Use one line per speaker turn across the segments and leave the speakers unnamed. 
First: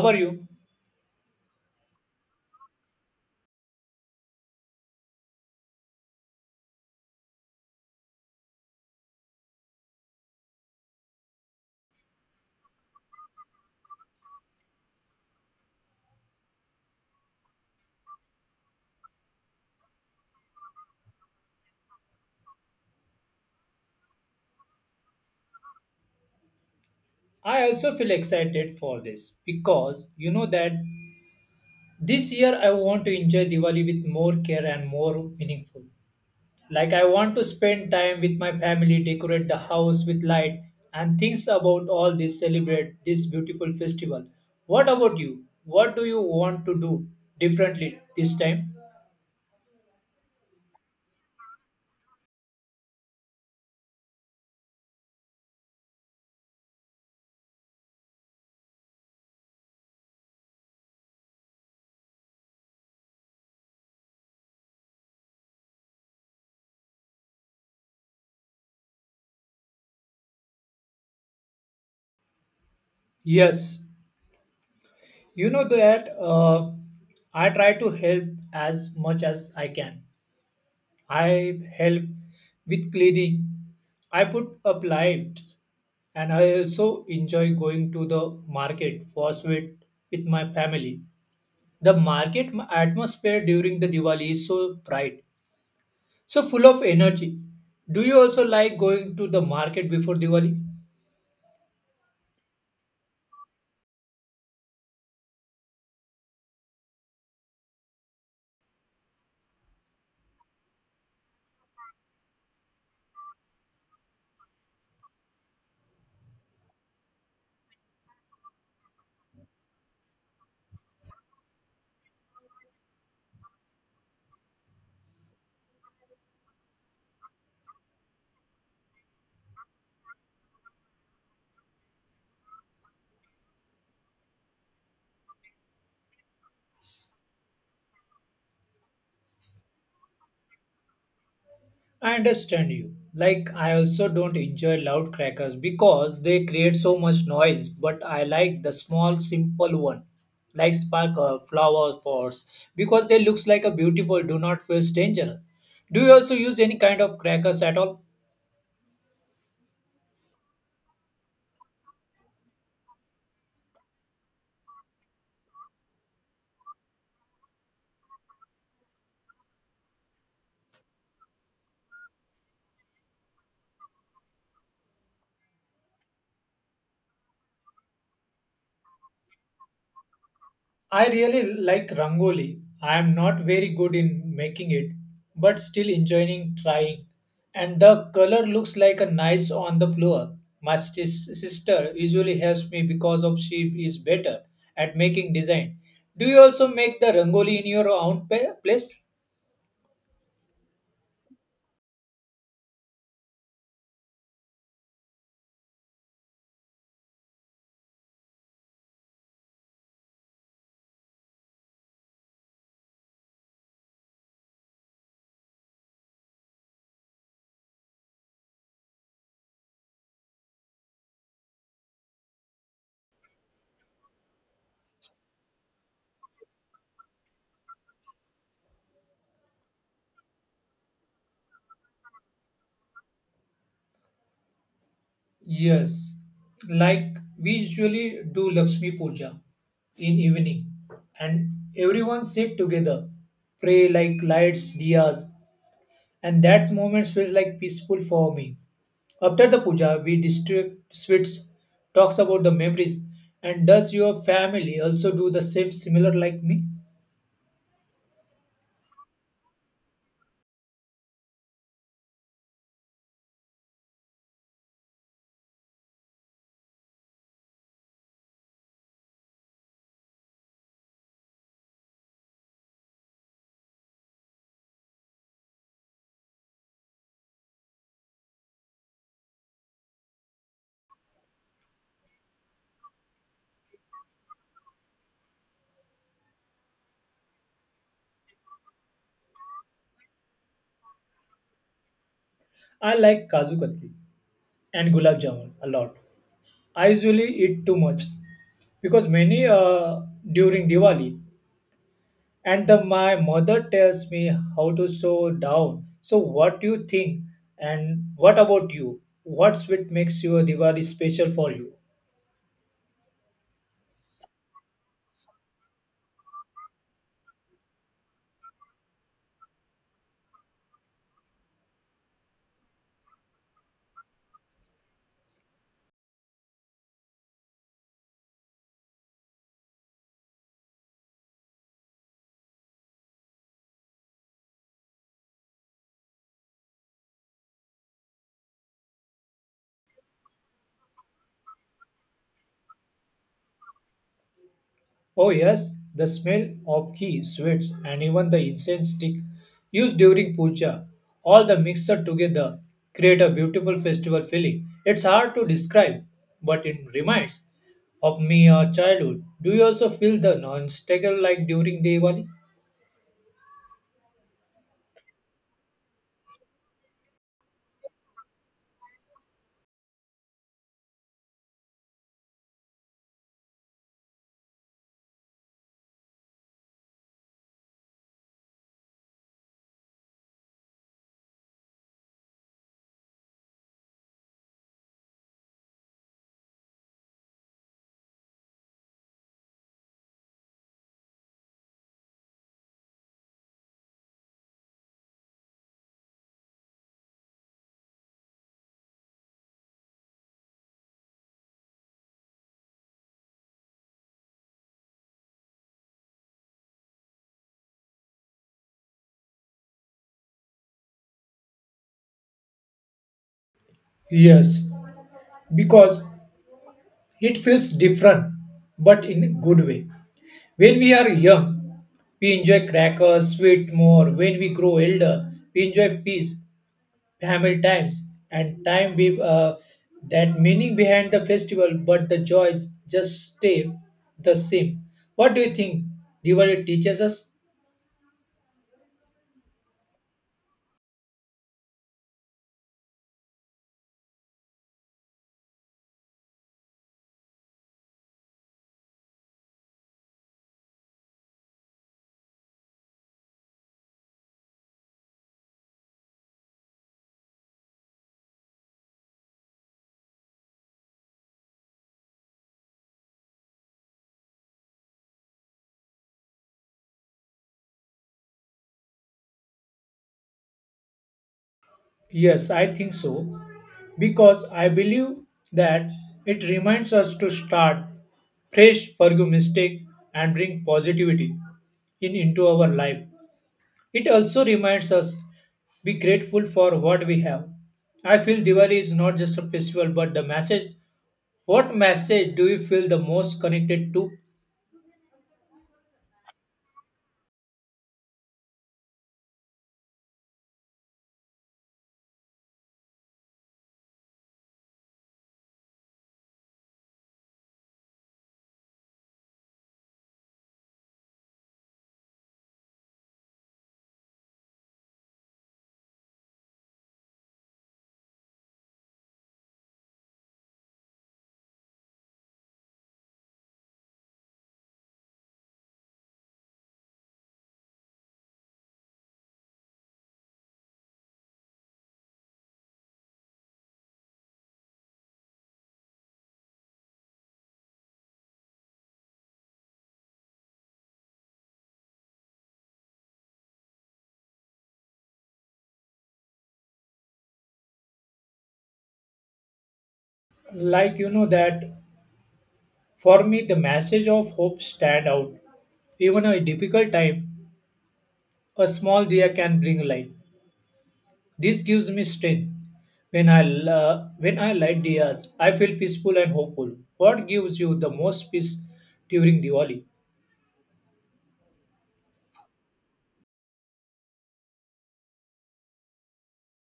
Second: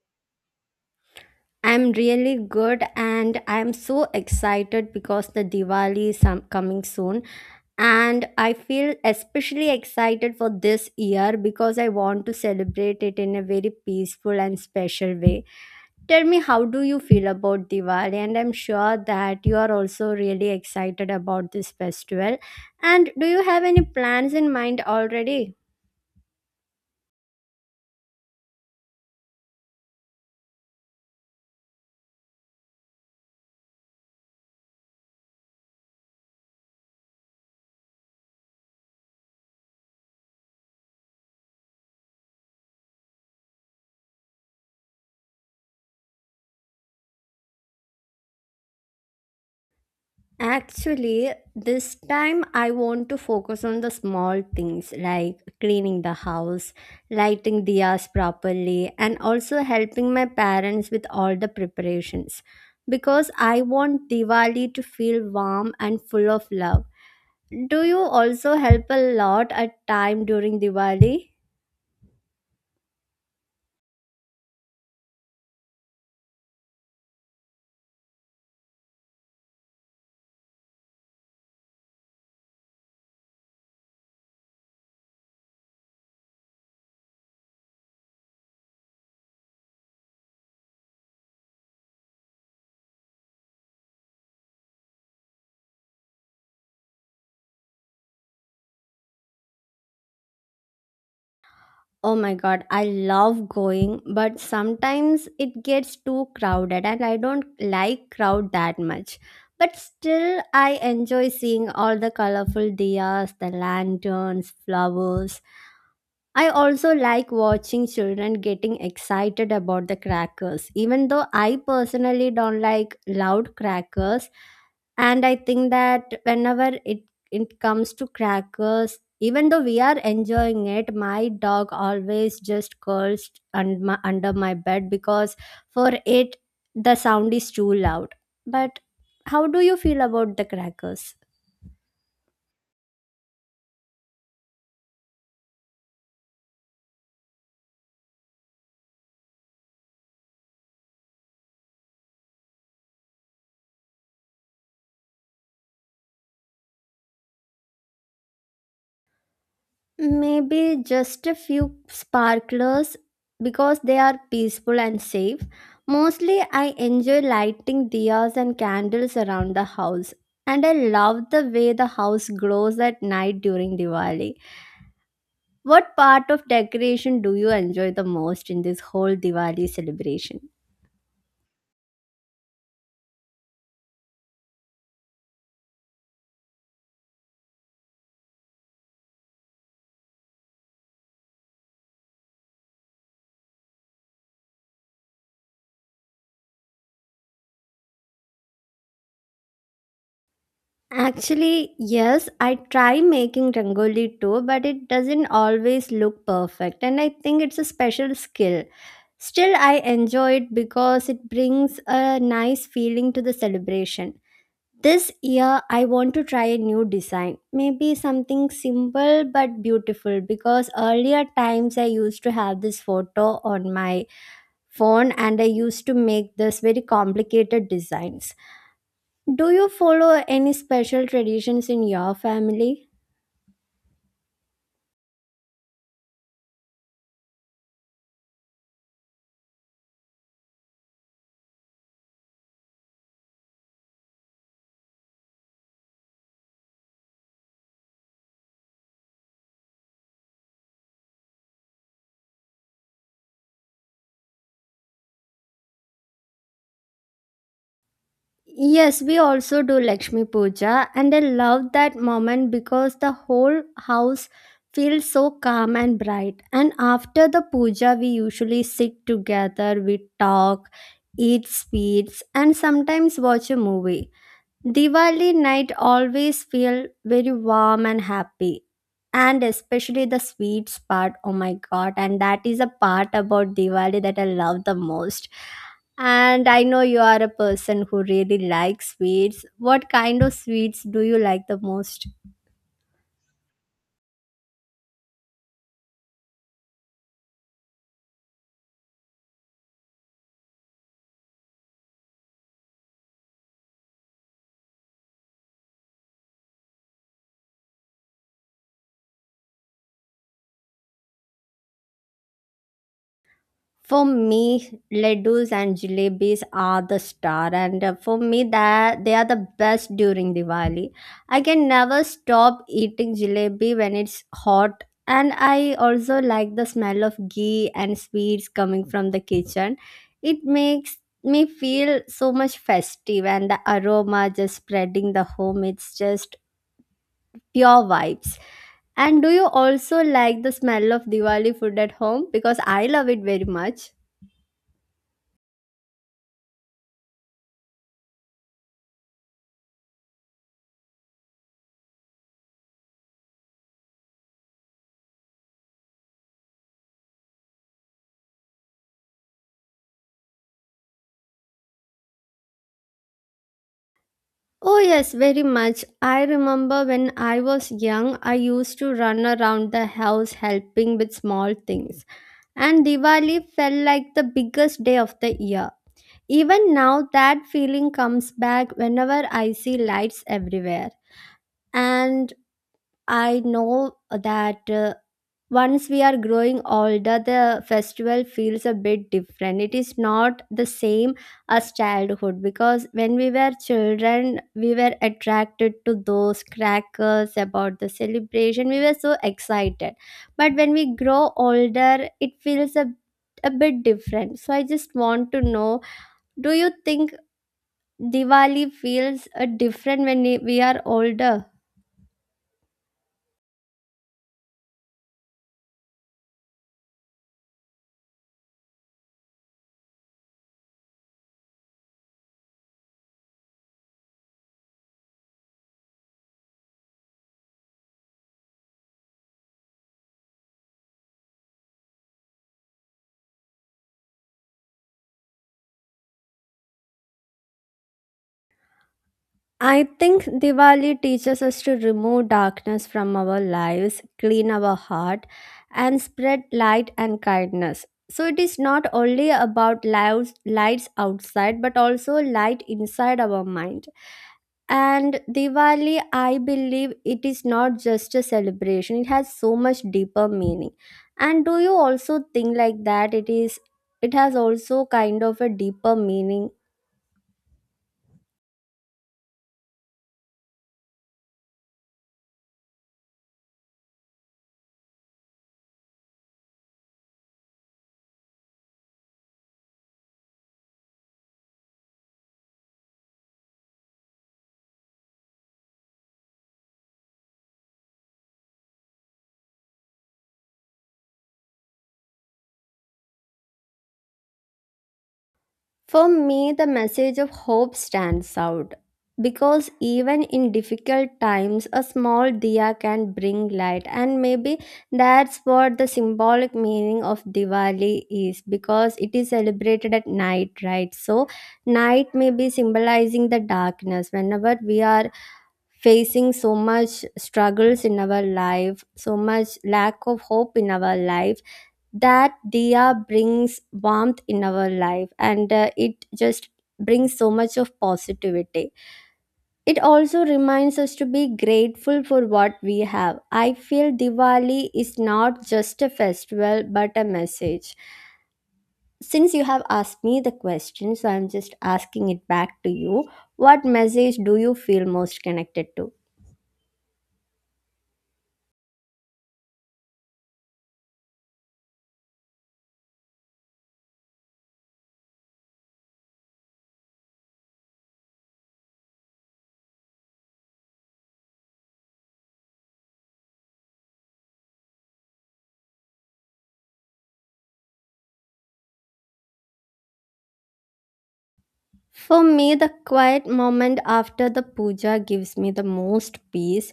How are you?
I'm really good and I'm so excited because the Diwali is coming soon. And I feel especially excited for this year because I want to celebrate it in a very peaceful and special way. Tell me, how do you feel about Diwali? And I'm sure that you are also really excited about this festival. And do you have any plans in mind already?
I also feel excited for this because you know that this year I want to enjoy Diwali with more care and more meaningful. Like I want to spend time with my family, decorate the house with light and things about all this celebrate this beautiful festival. What about you? What do you want to do differently this time?
Actually, this time I want to focus on the small things like cleaning the house, lighting diyas properly, and also helping my parents with all the preparations because I want Diwali to feel warm and full of love. Do you also help a lot at time during Diwali?
Yes, you know that I try to help as much as I can. I help with cleaning. I put up lights and I also enjoy going to the market for sweet with my family. The market atmosphere during the Diwali is so bright, so full of energy. Do you also like going to the market before Diwali?
Oh my god, I love going, but sometimes it gets too crowded and I don't like crowd that much. But still I enjoy seeing all the colorful diyas, the lanterns, flowers, I also like watching children getting excited about the crackers, even though I personally don't like loud crackers. And I think that it comes to crackers, even though we are enjoying it, my dog always just curls and my, under my bed because for it, the sound is too loud. But how do you feel about the crackers?
I understand you. Like, I also don't enjoy loud crackers because they create so much noise, but I like the small, simple one, like sparkle, flower pots, because they looks like a beautiful, do not feel dangerous. Do you also use any kind of crackers at all?
Maybe just a few sparklers because they are peaceful and safe. Mostly, I enjoy lighting diyas and candles around the house. And I love the way the house glows at night during Diwali. What part of decoration do you enjoy the most in this whole Diwali celebration?
I really like rangoli. I am not very good in making it, but still enjoying trying. And the color looks like a nice on the floor. My sister usually helps me because of she is better at making design. Do you also make the rangoli in your own place?
Actually, yes, I try making rangoli too, but it doesn't always look perfect, and I think it's a special skill. Still, I enjoy it because it brings a nice feeling to the celebration. This year, I want to try a new design. Maybe something simple but beautiful because earlier times I used to have this photo on my phone and I used to make this very complicated designs. Do you follow any special traditions in your family?
Yes, like we usually do Lakshmi Puja in evening, and everyone sit together, pray like lights, diyas, and that moment feels like peaceful for me. After the puja, we distribute sweets, talks about the memories, and does your family also do the same similar like me?
Yes, we also do Lakshmi Puja, and I love that moment because the whole house feels so calm and bright. And after the puja, we usually sit together, we talk, eat sweets, and sometimes watch a movie. Diwali night always feel very warm and happy. And especially the sweets part, oh my god, and that is a part about Diwali that I love the most. And I know you are a person who really likes sweets. What kind of sweets do you like the most?
I like kaju katli and gulab jamun a lot. I usually eat too much because many during Diwali, and the, my mother tells me how to slow down. So what do you think? And what about you? What sweet makes your Diwali special for you?
For me, laddus and jalebis are the star, and for me, that they are the best during Diwali. I can never stop eating jalebi when it's hot, and I also like the smell of ghee and sweets coming from the kitchen. It makes me feel so much festive, and the aroma just spreading the home. It's just pure vibes. And do you also like the smell of Diwali food at home? Because I love it very much.
Oh, yes, the smell of ghee, sweets, and even the incense stick used during puja, all the mixture together create a beautiful festival feeling. It's hard to describe, but it reminds of me our childhood. Do you also feel the non-sticker like during Diwali?
Oh, yes, very much. I remember when I was young, I used to run around the house helping with small things, and Diwali felt like the biggest day of the year. Even now, that feeling comes back whenever I see lights everywhere. And I know that once we are growing older, the festival feels a bit different. It is not the same as childhood because when we were children, we were attracted to those crackers about the celebration. We were so excited. But when we grow older, a bit different. So I just want to know do you think Diwali feels different when we are older?
Yes, because it feels different, but in a good way. When we are young, we enjoy crackers, sweet more. When we grow older, we enjoy peace family times and time with that meaning behind the festival but the joy just stay the same. What do you think Diwali teaches us?
I think Diwali teaches us to remove darkness from our lives, clean our heart, and spread light and kindness. So it is not only about lights, lights outside, but also light inside our mind. And Diwali, I believe it is not just a celebration, it has so much deeper meaning. And do you also think like that? It has also kind of a deeper meaning.
Yes, I think so because I believe that it reminds us to start fresh, forgive mistake, and bring positivity in into our life. It also reminds us be grateful for what we have. I feel Diwali is not just a festival but the message. What message do you feel the most connected to?
For me, the message of hope stands out because even in difficult times, a small diya can bring light, and maybe that's what the symbolic meaning of Diwali is because it is celebrated at night, right? So, night may be symbolizing the darkness whenever we are facing so much struggles in our life, so much lack of hope in our life, that diya brings warmth in our life, and it just brings so much of positivity. It also reminds us to be grateful for what we have. I feel Diwali is not just a festival but a message. Since you have asked me the question, so I'm just asking it back to you. What message do you feel most connected to?
Like you know that for me the message of hope stand out. Even a difficult time, a small deer can bring light. This gives me strength. When I light deers, I feel peaceful and hopeful. What gives you the most peace during Diwali?
For me, the quiet moment after the puja gives me the most peace.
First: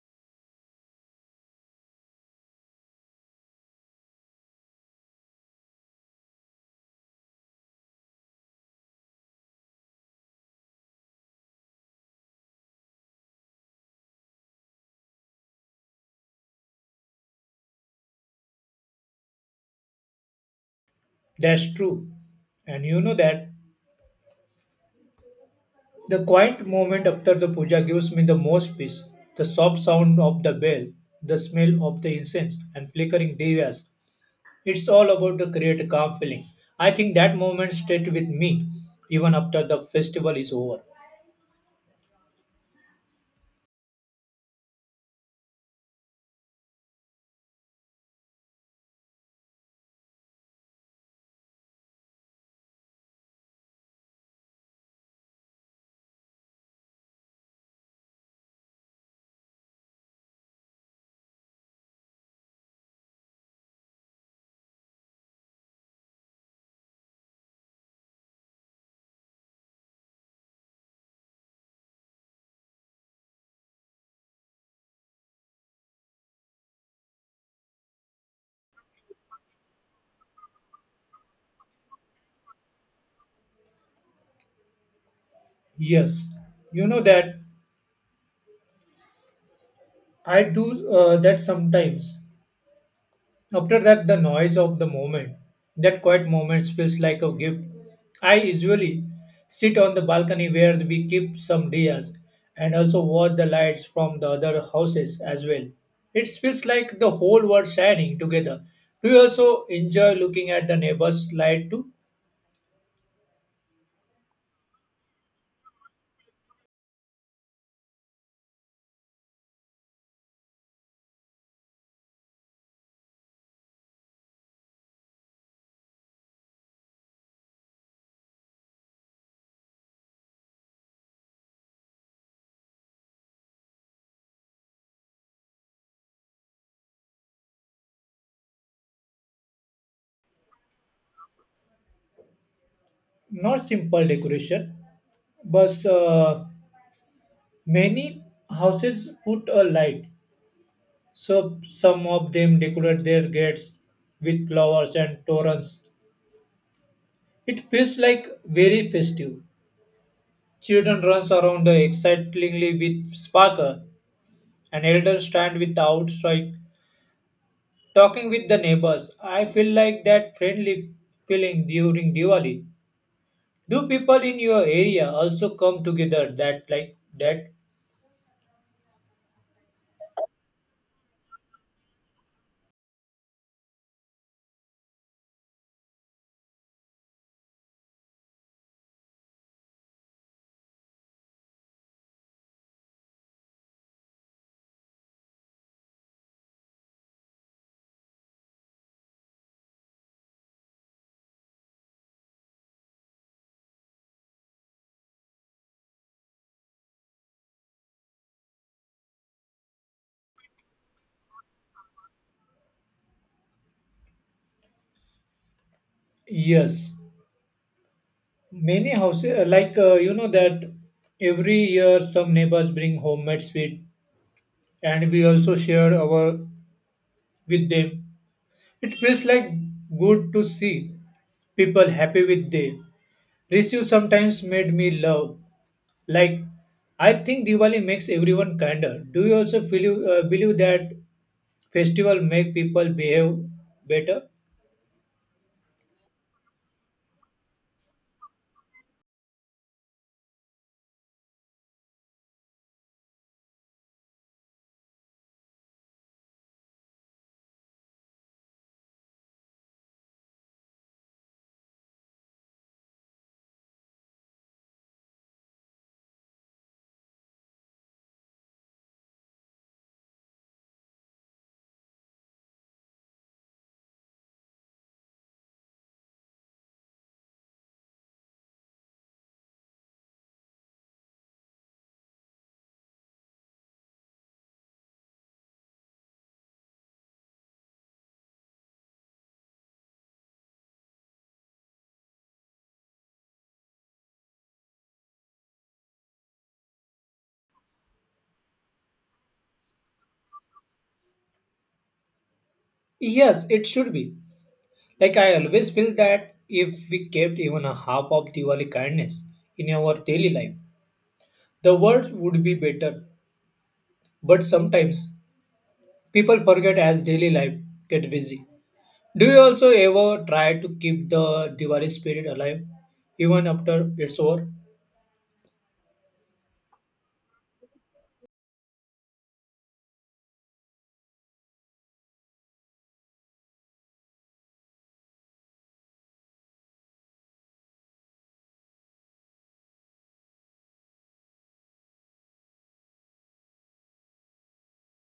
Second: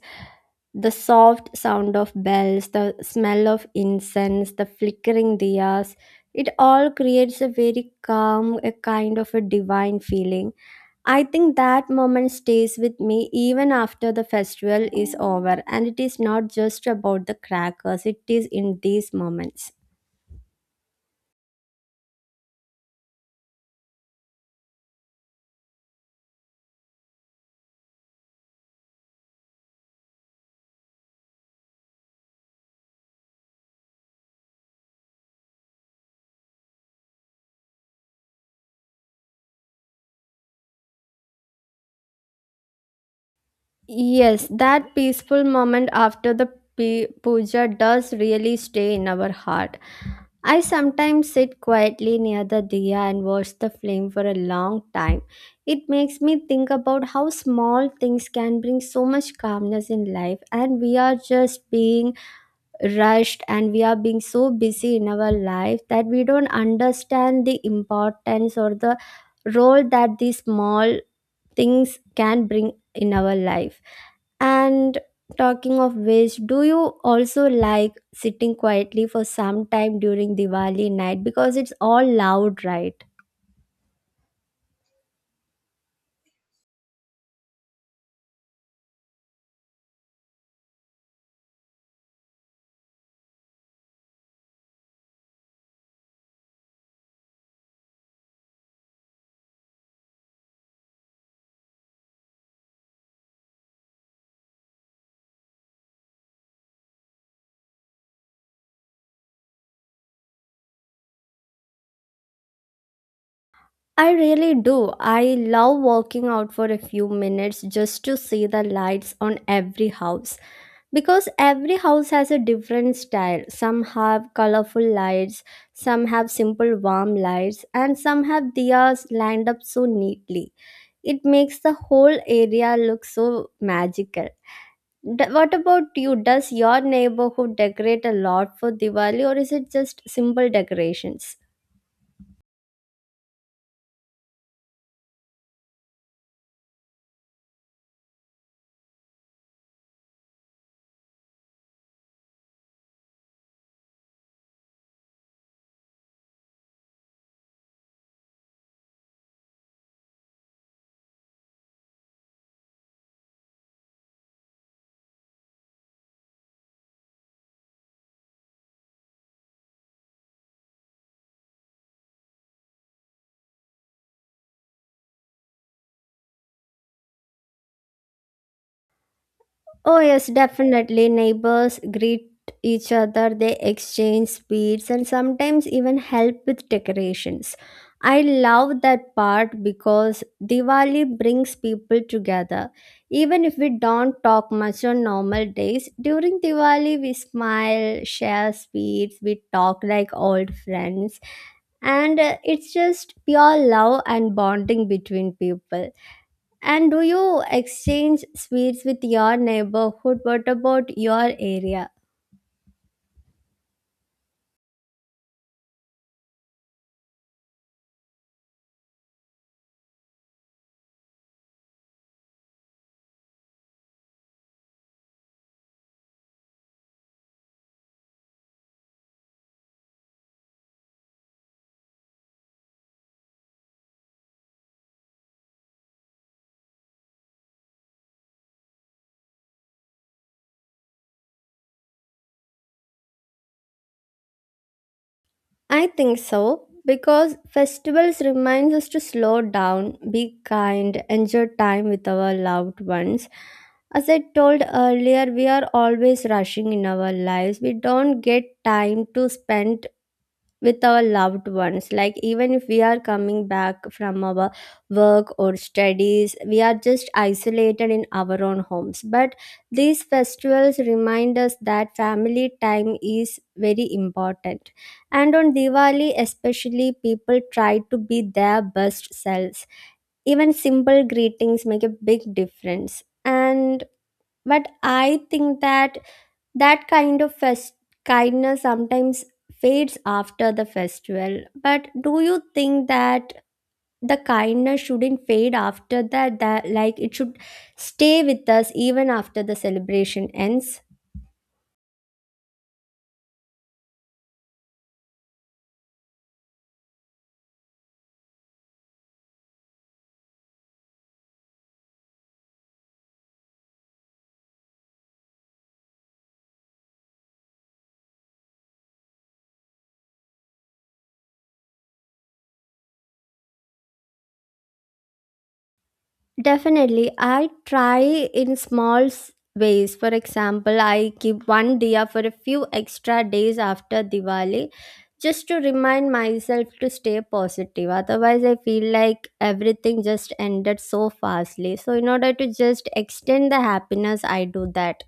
The soft sound of bells, the smell of incense, the flickering diyas, it all creates a very calm, a kind of a divine feeling. I think that moment stays with me even after the festival is over, and it is not just about the crackers, it is in these moments.
That's true, and you know that the quiet moment after the puja gives me the most peace. The soft sound of the bell, the smell of the incense, and flickering devas. It's all about to create a calm feeling. I think that moment stayed with me even after the festival is over.
Yes, that peaceful moment after the puja does really stay in our heart. I sometimes sit quietly near the diya and watch the flame for a long time. It makes me think about how small things can bring so much calmness in life, and we are just being rushed and we are being so busy in our life that we don't understand the importance or the role that these small things can bring in our life. And talking of which, do you also like sitting quietly for some time during Diwali night? Because it's all loud, right?
Yes, you know that I do that sometimes. After that, the noise of the moment, that quiet moment feels like a gift. I usually sit on the balcony where we keep some diyas and also watch the lights from the other houses as well. It feels like the whole world shining together. Do you also enjoy looking at the neighbor's light too?
I really do. I love walking out for a few minutes just to see the lights on every house because every house has a different style. Some have colorful lights, some have simple warm lights, and some have diyas lined up so neatly. It makes the whole area look so magical. What about you? Does your neighborhood decorate a lot for Diwali or is it just simple decorations?
Not simple decoration, but many houses put a light. So some of them decorate their gates with flowers and torrents. It feels like very festive. Children runs around excitedly with sparkle, and elders stand with outside talking with the neighbors. I feel like that friendly feeling during Diwali. Do people in your area also come together that like that?
Oh, yes, definitely. Neighbors greet each other, they exchange sweets, and sometimes even help with decorations. I love that part because Diwali brings people together. Even if we don't talk much on normal days, during Diwali we smile, share sweets, we talk like old friends, and it's just pure love and bonding between people. And do you exchange sweets with your neighborhood? What about your area?
Yes, many houses like you know that every year some neighbors bring homemade sweet, and we also share our with them. It feels like good to see people happy with they receive sometimes made me love like I think Diwali makes everyone kinder. Do you also feel, believe that festival make people behave better?
I think so because festivals reminds us to slow down, be kind, enjoy time with our loved ones. As I told earlier, we are always rushing in our lives. We don't get time to spend with our loved ones, like even if we are coming back from our work or studies we are just isolated in our own homes, but these festivals remind us that family time is very important. And on Diwali especially people try to be their best selves. Even simple greetings make a big difference. And but I think that that kind of kindness sometimes fades after the festival. But do you think that the kindness shouldn't fade after that? That like it should stay with us even after the celebration ends?
Yes, it should be. Like I always feel that if we kept even a half of Diwali kindness in our daily life, the world would be better, but sometimes people forget as daily life get busy. Do you also ever try to keep the Diwali spirit alive even after it's over?
Definitely, I try in small ways. For example, I keep one diya for a few extra days after Diwali just to remind myself to stay positive. Otherwise, I feel like everything just ended so fastly. So, in order to just extend the happiness, I do that.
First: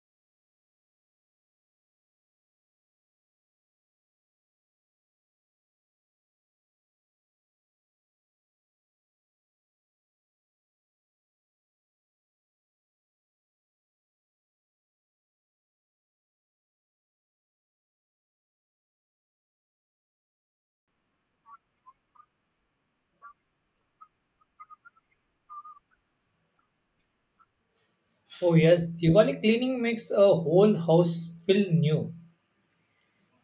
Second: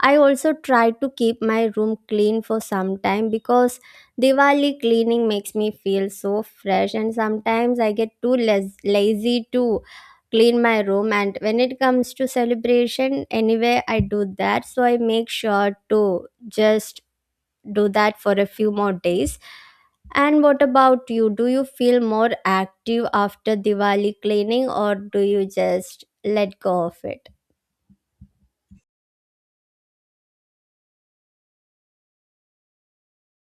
I also try to keep my room clean for some time because Diwali cleaning makes me feel so fresh, and sometimes I get too lazy to clean my room, and when it comes to celebration anyway I do that, so I make sure to just do that for a few more days. And what about you? Do you feel more active after Diwali cleaning or do you just let go of it?
Oh yes, Diwali cleaning makes a whole house feel new.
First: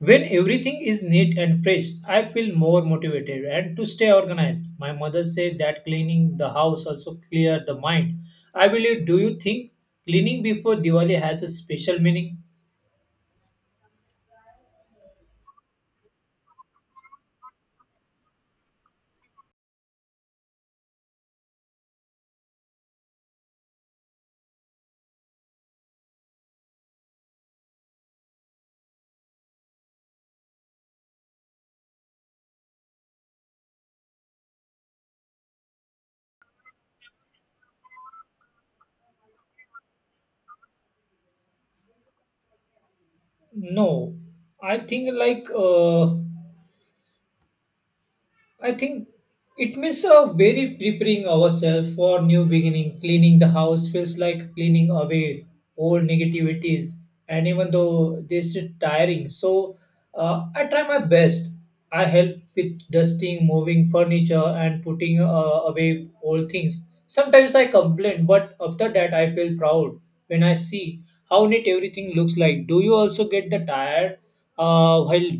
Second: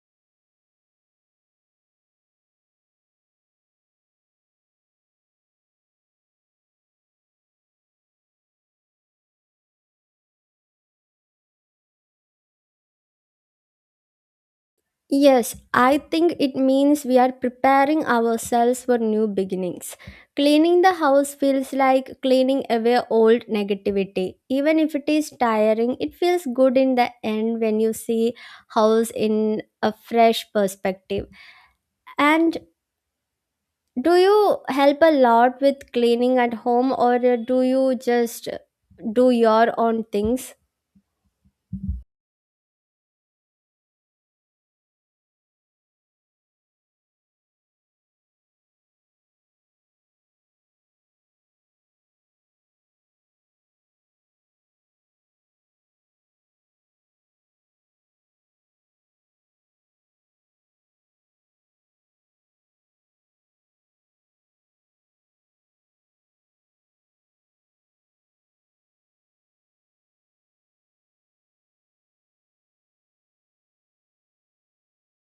When everything is neat and fresh, I feel more motivated and to stay organized. My mother said that cleaning the house also clear the mind. I believe, do you think cleaning before Diwali has a special meaning?
Yes, I think it means we are preparing ourselves for new beginnings. Cleaning the house feels like cleaning away old negativity. Even if it is tiring, it feels good in the end when you see house in a fresh perspective. And do you help a lot with cleaning at home or do you just do your own things?
No. I think like uh I think it means a very preparing ourselves for new beginning. Cleaning the house feels like cleaning away old negativities, and even though this is tiring, so I try my best. I help with dusting, moving furniture, and putting away old things. Sometimes I complain, but after that I feel proud when I see how neat everything looks like. Do you also get the tired while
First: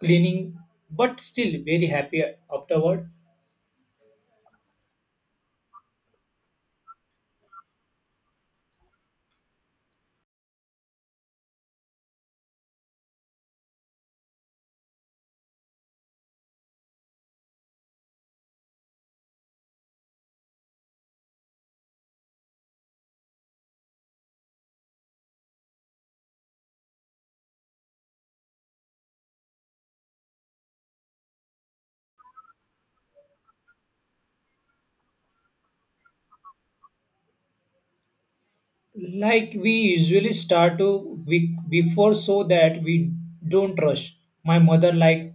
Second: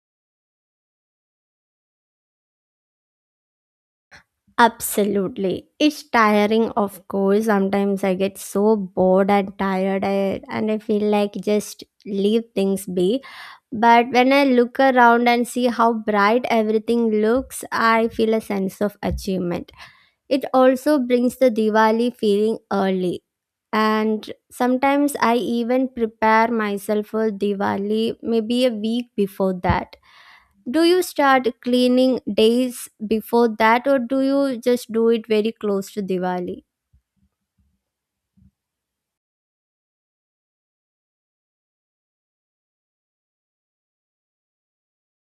cleaning, but still very happy afterward.
Absolutely. It's tiring, of course. Sometimes I get so bored and tired, and I feel like just leave things be. But when I look around and see how bright everything looks, I feel a sense of achievement. It also brings the Diwali feeling early. And sometimes I even prepare myself for Diwali maybe a week before that. Do you start cleaning days before that, or do you just do it very close to Diwali?
Like we usually start to week before so that we don't rush. My mother liked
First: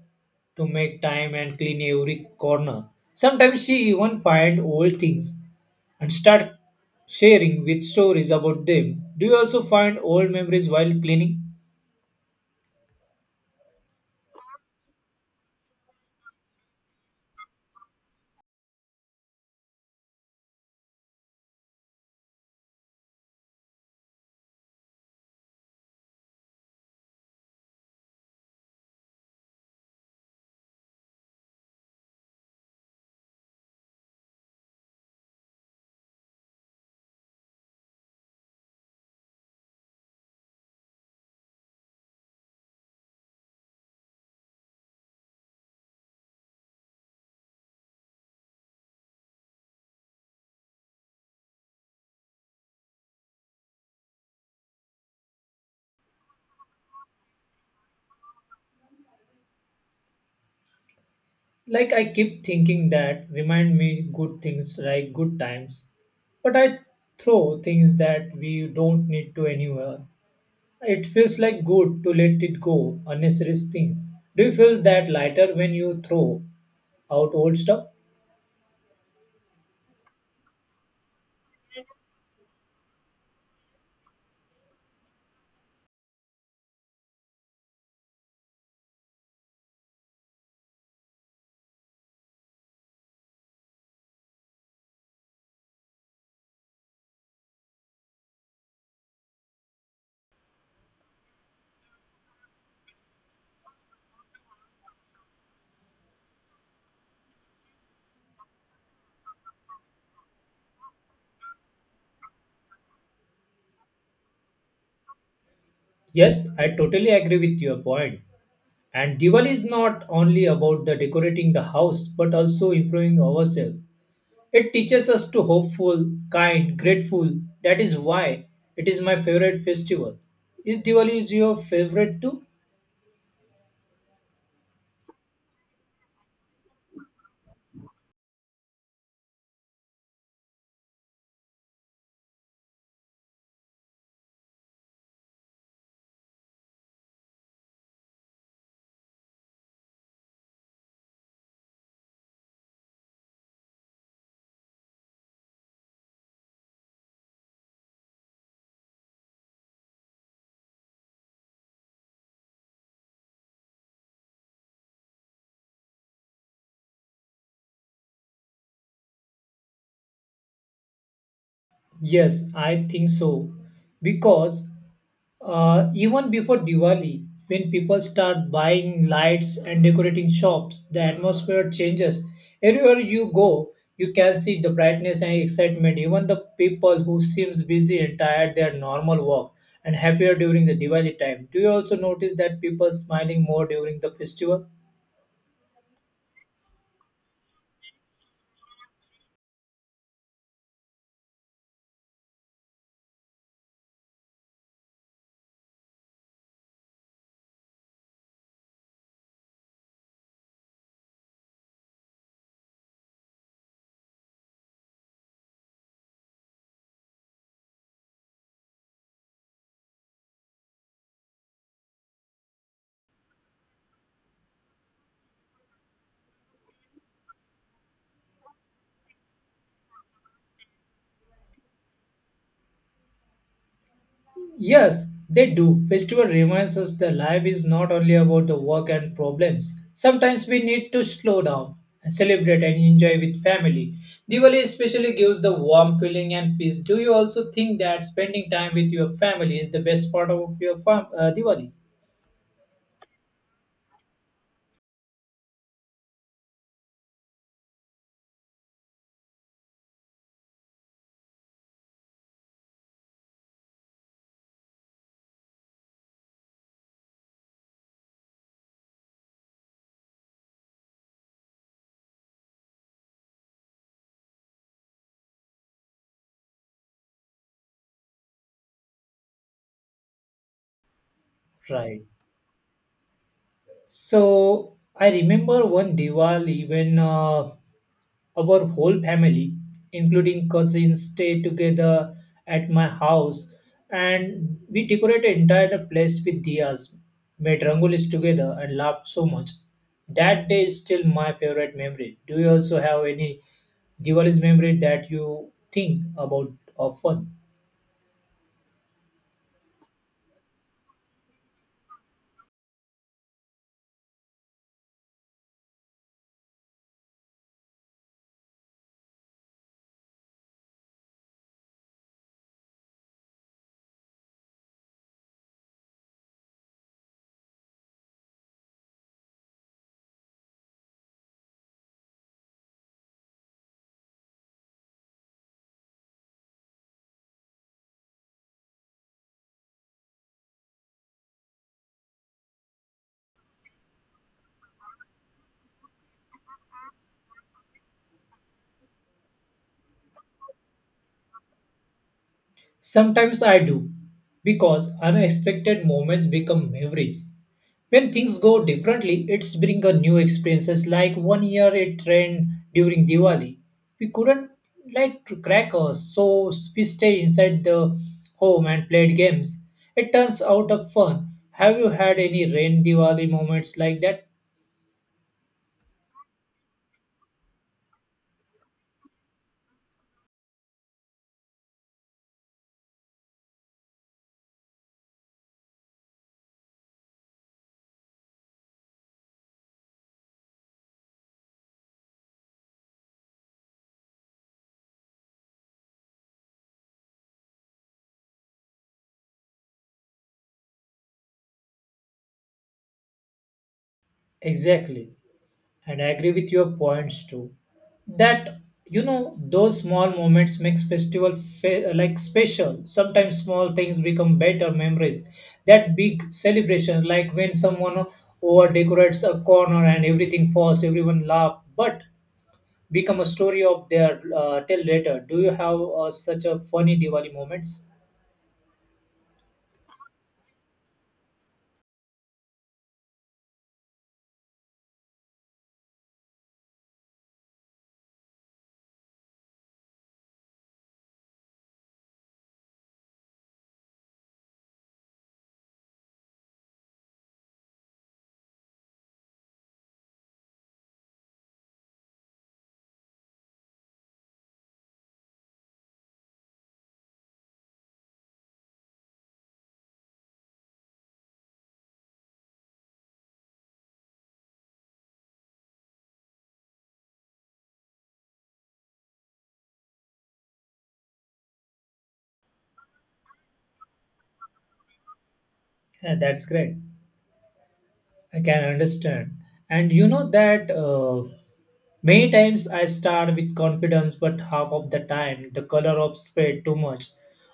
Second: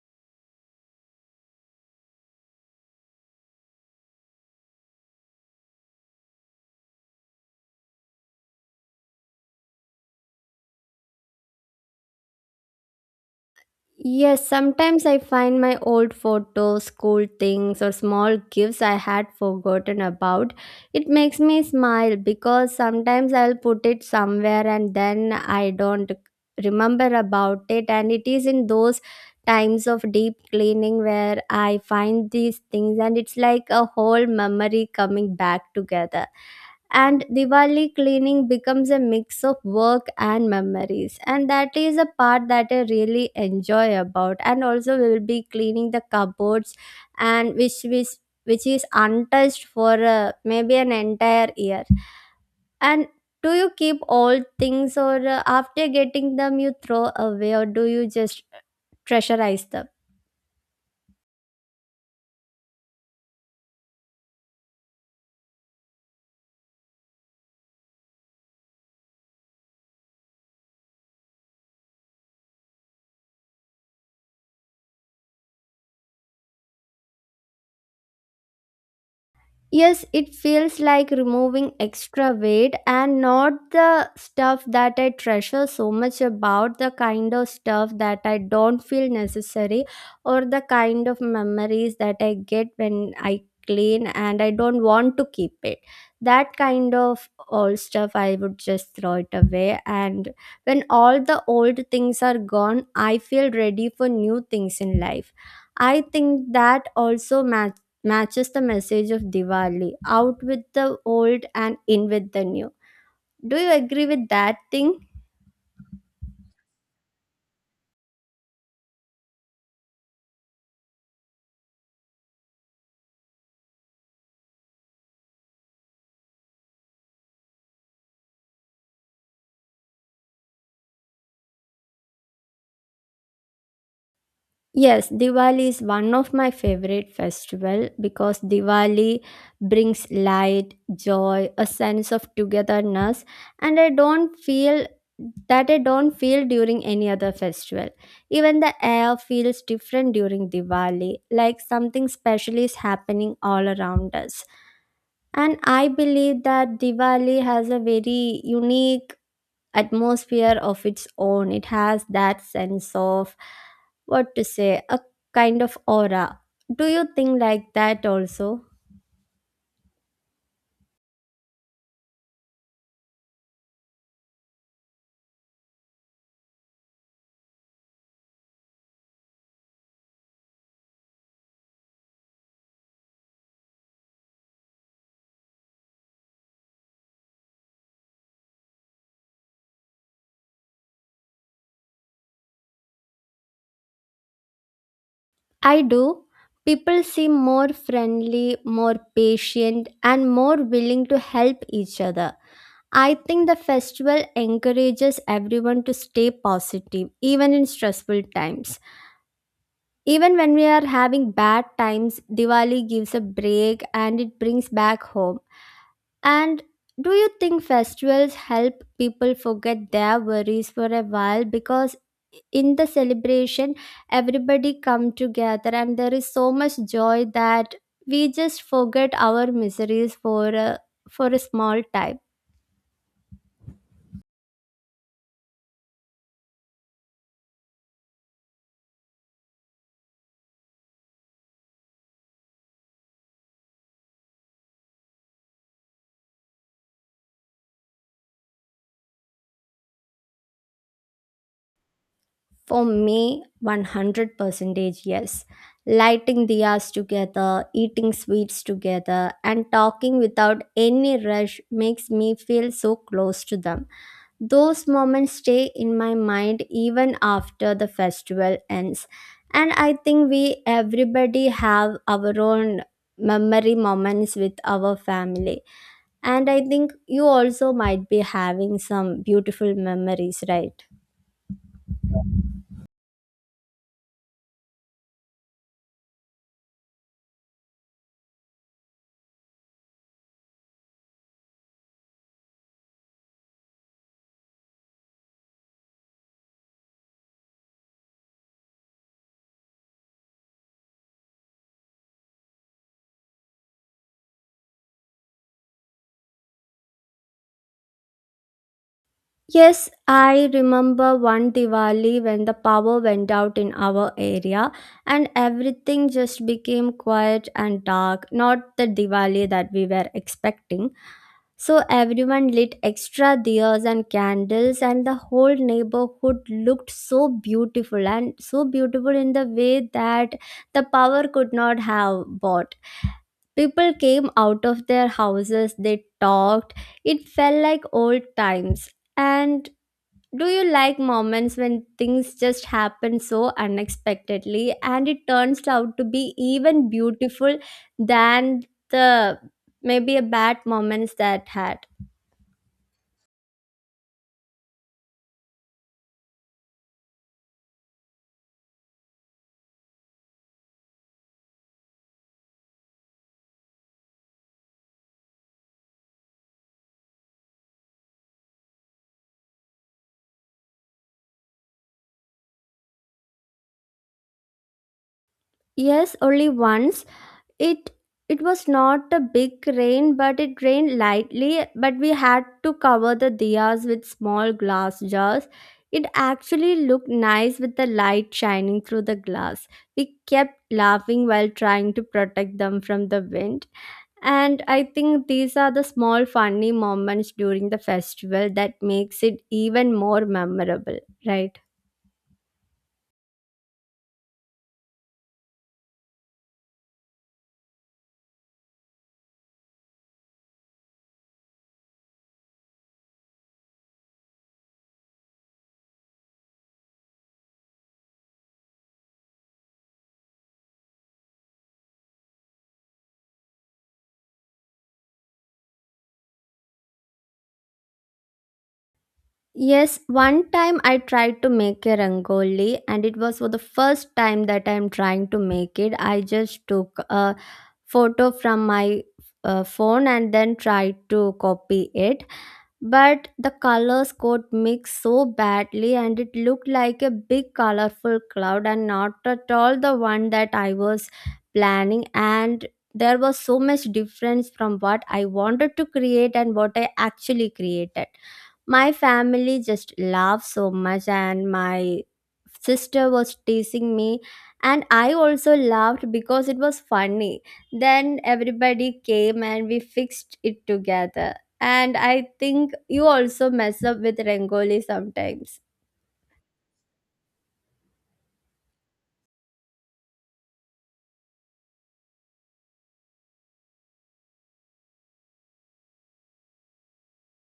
to make time and clean every corner. Sometimes she even find old things and start sharing with stories about them. Do you also find old memories while cleaning?
Yes, sometimes I find my old photos, cool things, or small gifts I had forgotten about. It makes me smile because sometimes I'll put it somewhere and then I don't remember about it. And it is in those times of deep cleaning where I find these things, and it's like a whole memory coming back together. And Diwali cleaning becomes a mix of work and memories. And that is a part that I really enjoy about. And also, we will be cleaning the cupboards, and which is untouched for maybe an entire year. And do you keep all things, or after getting them, you throw away, or do you just treasurize them?
Like I keep thinking that remind me good things like good times, but I throw things that we don't need to anywhere. It feels like good to let it go, unnecessary thing. Do you feel that lighter when you throw out old stuff?
Yes, it feels like removing extra weight and not the stuff that I treasure so much about, the kind of stuff that I don't feel necessary, or the kind of memories that I get when I clean and I don't want to keep it. That kind of old stuff, I would just throw it away. And when all the old things are gone, I feel ready for new things in life. I think that also matters matches the message of Diwali, out with the old and in with the new. Do you agree with that thing?
Yes, I totally agree with your point. And Diwali is not only about the decorating the house but also improving ourselves. It teaches us to hopeful, kind, grateful. That is why it is my favorite festival. Is Diwali is your favorite too?
Yes, Diwali is one of my favorite festival because Diwali brings light, joy, a sense of togetherness and I don't feel during any other festival. Even the air feels different during Diwali, like something special is happening all around us. And I believe that Diwali has a very unique atmosphere of its own. It has that sense of, what to say, a kind of aura. Do you think like that also?
Yes, I think so. Because even before Diwali, when people start buying lights and decorating shops, the atmosphere changes. Everywhere you go, you can see the brightness and excitement. Even the people who seems busy and tired their normal work and happier during the Diwali time. Do you also notice that people smiling more during the festival?
I do. People seem more friendly, more patient, and more willing to help each other. I think the festival encourages everyone to stay positive, even in stressful times. Even when we are having bad times, Diwali gives a break and it brings back home. And do you think festivals help people forget their worries for a while? Because in the celebration, everybody come together and there is so much joy that we just forget our miseries for a small time.
Yes, they do. Festival reminds us that life is not only about the work and problems. Sometimes we need to slow down, celebrate, and enjoy with family. Diwali especially gives the warm feeling and peace. Do you also think that spending time with your family is the best part of your farm, Diwali?
For me, 100 percentage yes. Lighting diyas together, eating sweets together, and talking without any rush makes me feel so close to them. Those moments stay in my mind even after the festival ends. And I think we everybody have our own memory moments with our family. And I think you also might be having some beautiful memories, right?
Right. So I remember one Diwali when our whole family, including cousins, stayed together at my house, and we decorated entire place with diyas, made rangolis together, and laughed so much. That day is still my favorite memory. Do you also have any Diwali's memory that you think about often?
Yes, I remember one Diwali when the power went out in our area and everything just became quiet and dark, not the Diwali that we were expecting. So everyone lit extra diyas and candles and the whole neighborhood looked so beautiful and so beautiful in the way that the power could not have bought. People came out of their houses, they talked. It felt like old times and do you like moments when things just happen so unexpectedly and it turns out to be even beautiful than the maybe a bad moments that had?
Sometimes I do, because unexpected moments become memories. When things go differently, it's bring a new experiences. Like one year it rained during Diwali. We couldn't light crackers, so we stayed inside the home and played games. It turns out of fun. Have you had any rain Diwali moments like that?
Yes, only once. It it was not a big rain, but it rained lightly, but we had to cover the diyas with small glass jars. It actually looked nice with the light shining through the glass. We kept laughing while trying to protect them from the wind. And I think these are the small funny moments during the festival that makes it even more memorable, right?
Exactly. And I agree with your points too. That you know those small moments makes festival like special. Sometimes small things become better memories. That big celebration, like when someone over decorates a corner and everything falls, everyone laugh, but become a story of their tell later. Do you have such a funny Diwali moments?
Yes, one time I tried to make a rangoli and it was for the first time that I'm trying to make it. I just took a photo from my phone and then tried to copy it, but the colors got mixed so badly and it looked like a big colorful cloud and not at all the one that I was planning, and there was so much difference from what I wanted to create and what I actually created. My family just laughed so much, and my sister was teasing me, and I also laughed because it was funny. Then everybody came and we fixed it together. And I think you also mess up with Rangoli sometimes.
Yeah, that's great. I can understand. And you know that many times I start with confidence, but half of the time the color of spread too much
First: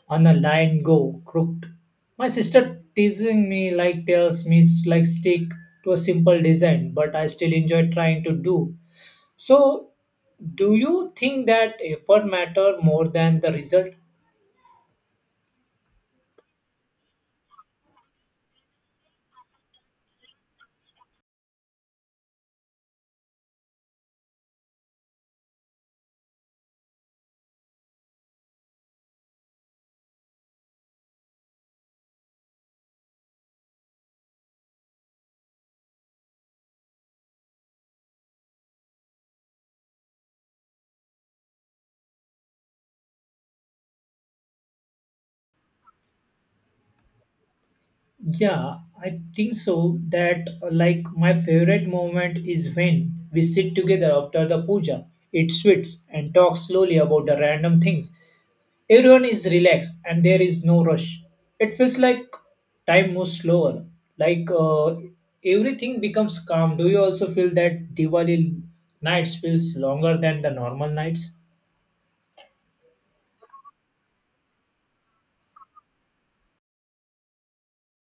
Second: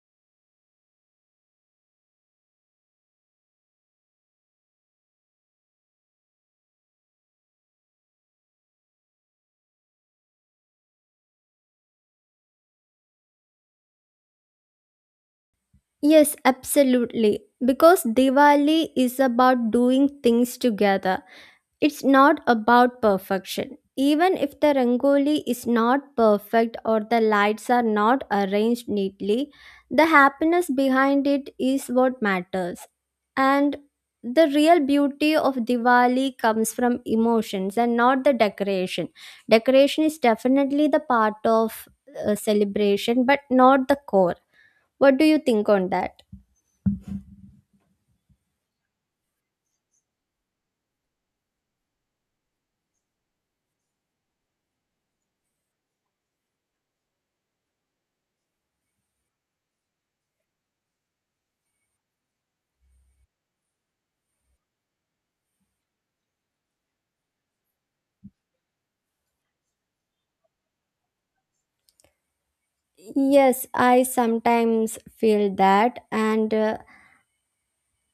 on a line go crooked. My sister teasing me like tells me like stick to a simple design, but I still enjoy trying to do. So, do you think that effort matter more than the result?
Yes, absolutely. Because Diwali is about doing things together. It's not about perfection. Even if the rangoli is not perfect or the lights are not arranged neatly, the happiness behind it is what matters. And the real beauty of Diwali comes from emotions and not the decoration. Decoration is definitely the part of celebration, but not the core. What do you think on that?
Yeah, I think so. That like my favorite moment is when we sit together after the puja, eat sweets, and talk slowly about the random things. Everyone is relaxed and there is no rush. It feels like time moves slower. Like everything becomes calm. Do you also feel that Diwali nights feels longer than the normal nights?
Yes, I sometimes feel that, and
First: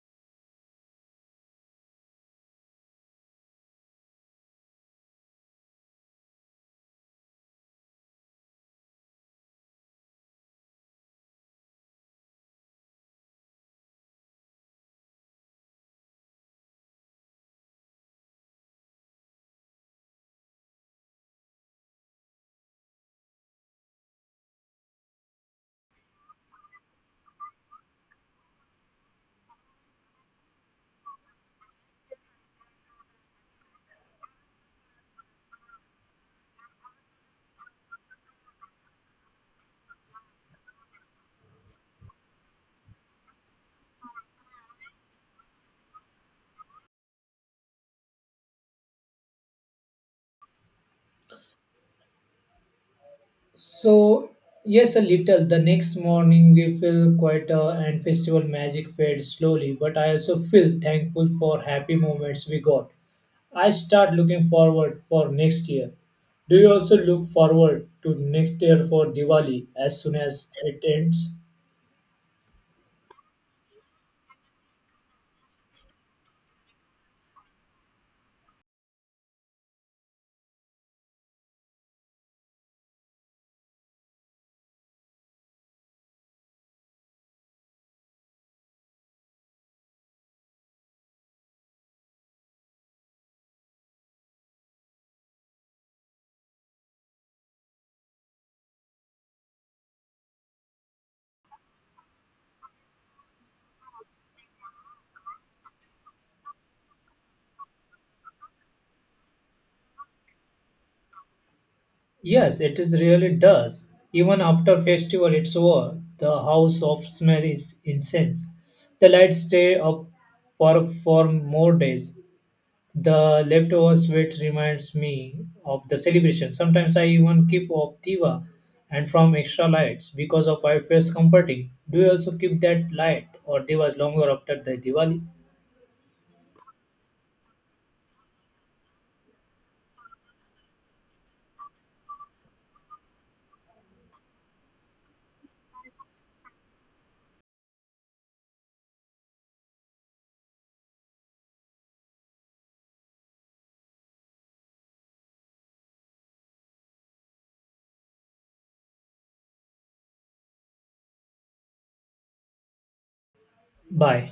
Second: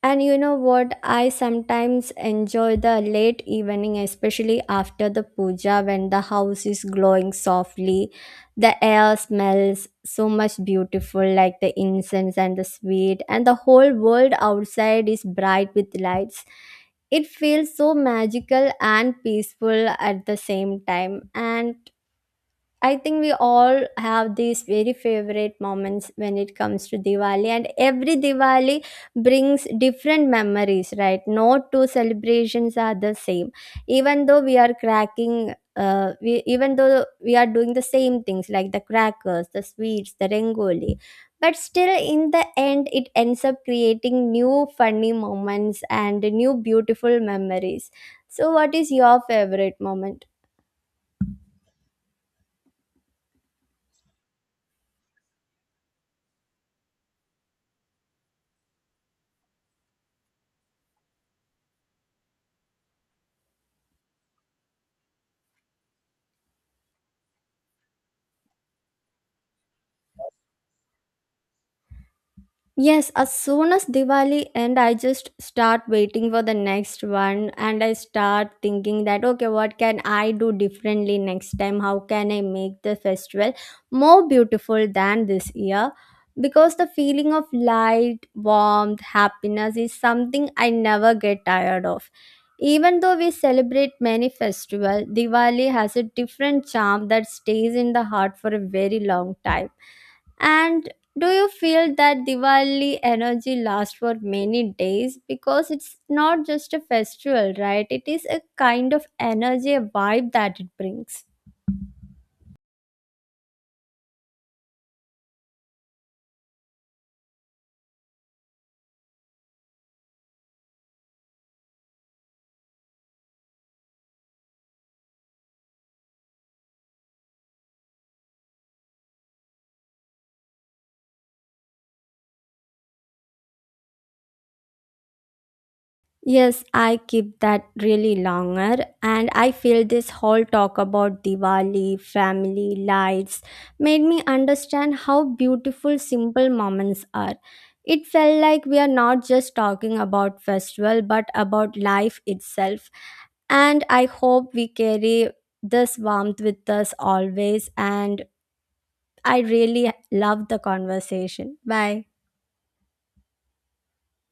and you know what? I sometimes enjoy the late evening, especially after the puja when the house is glowing softly. The air smells so much beautiful, like the incense and the sweet, and the whole world outside is bright with lights. It feels so magical and peaceful at the same time. And I think we all have these very favorite moments when it comes to Diwali, and every Diwali brings different memories, right? No two celebrations are the same, even though we are cracking. We even though we are doing the same things like the crackers, the sweets, the rangoli, but still in the end, it ends up creating new funny moments and new beautiful memories. So, what is your favorite moment?
So, yes, a little. The next morning we feel quieter and festival magic fades slowly, but I also feel thankful for happy moments we got. I start looking forward for next year. Do you also look forward to next year for Diwali as soon as it ends?
Yes, as soon as Diwali end, I just start waiting for the next one and I start thinking that okay, what can I do differently next time? How can I make the festival more beautiful than this year? Because the feeling of light, warmth, happiness is something I never get tired of. Even though we celebrate many festivals, Diwali has a different charm that stays in the heart for a very long time. And do you feel that Diwali energy lasts for many days? Because it's not just a festival, right? It is a kind of energy, a vibe that it brings.
Yes, it is really does. Even after festival it's over, the house of smell is incense. The lights stay up for more days. The leftover sweat reminds me of the celebration. Sometimes I even keep of diva and from extra lights because of I feels comforting. Do you also keep that light or divas longer after the Diwali?
Yes, I keep that really longer, and I feel this whole talk about Diwali, family, lights made me understand how beautiful simple moments are. It felt like we are not just talking about festival but about life itself, and I hope we carry this warmth with us always. And I really love the conversation. Bye.
Bye.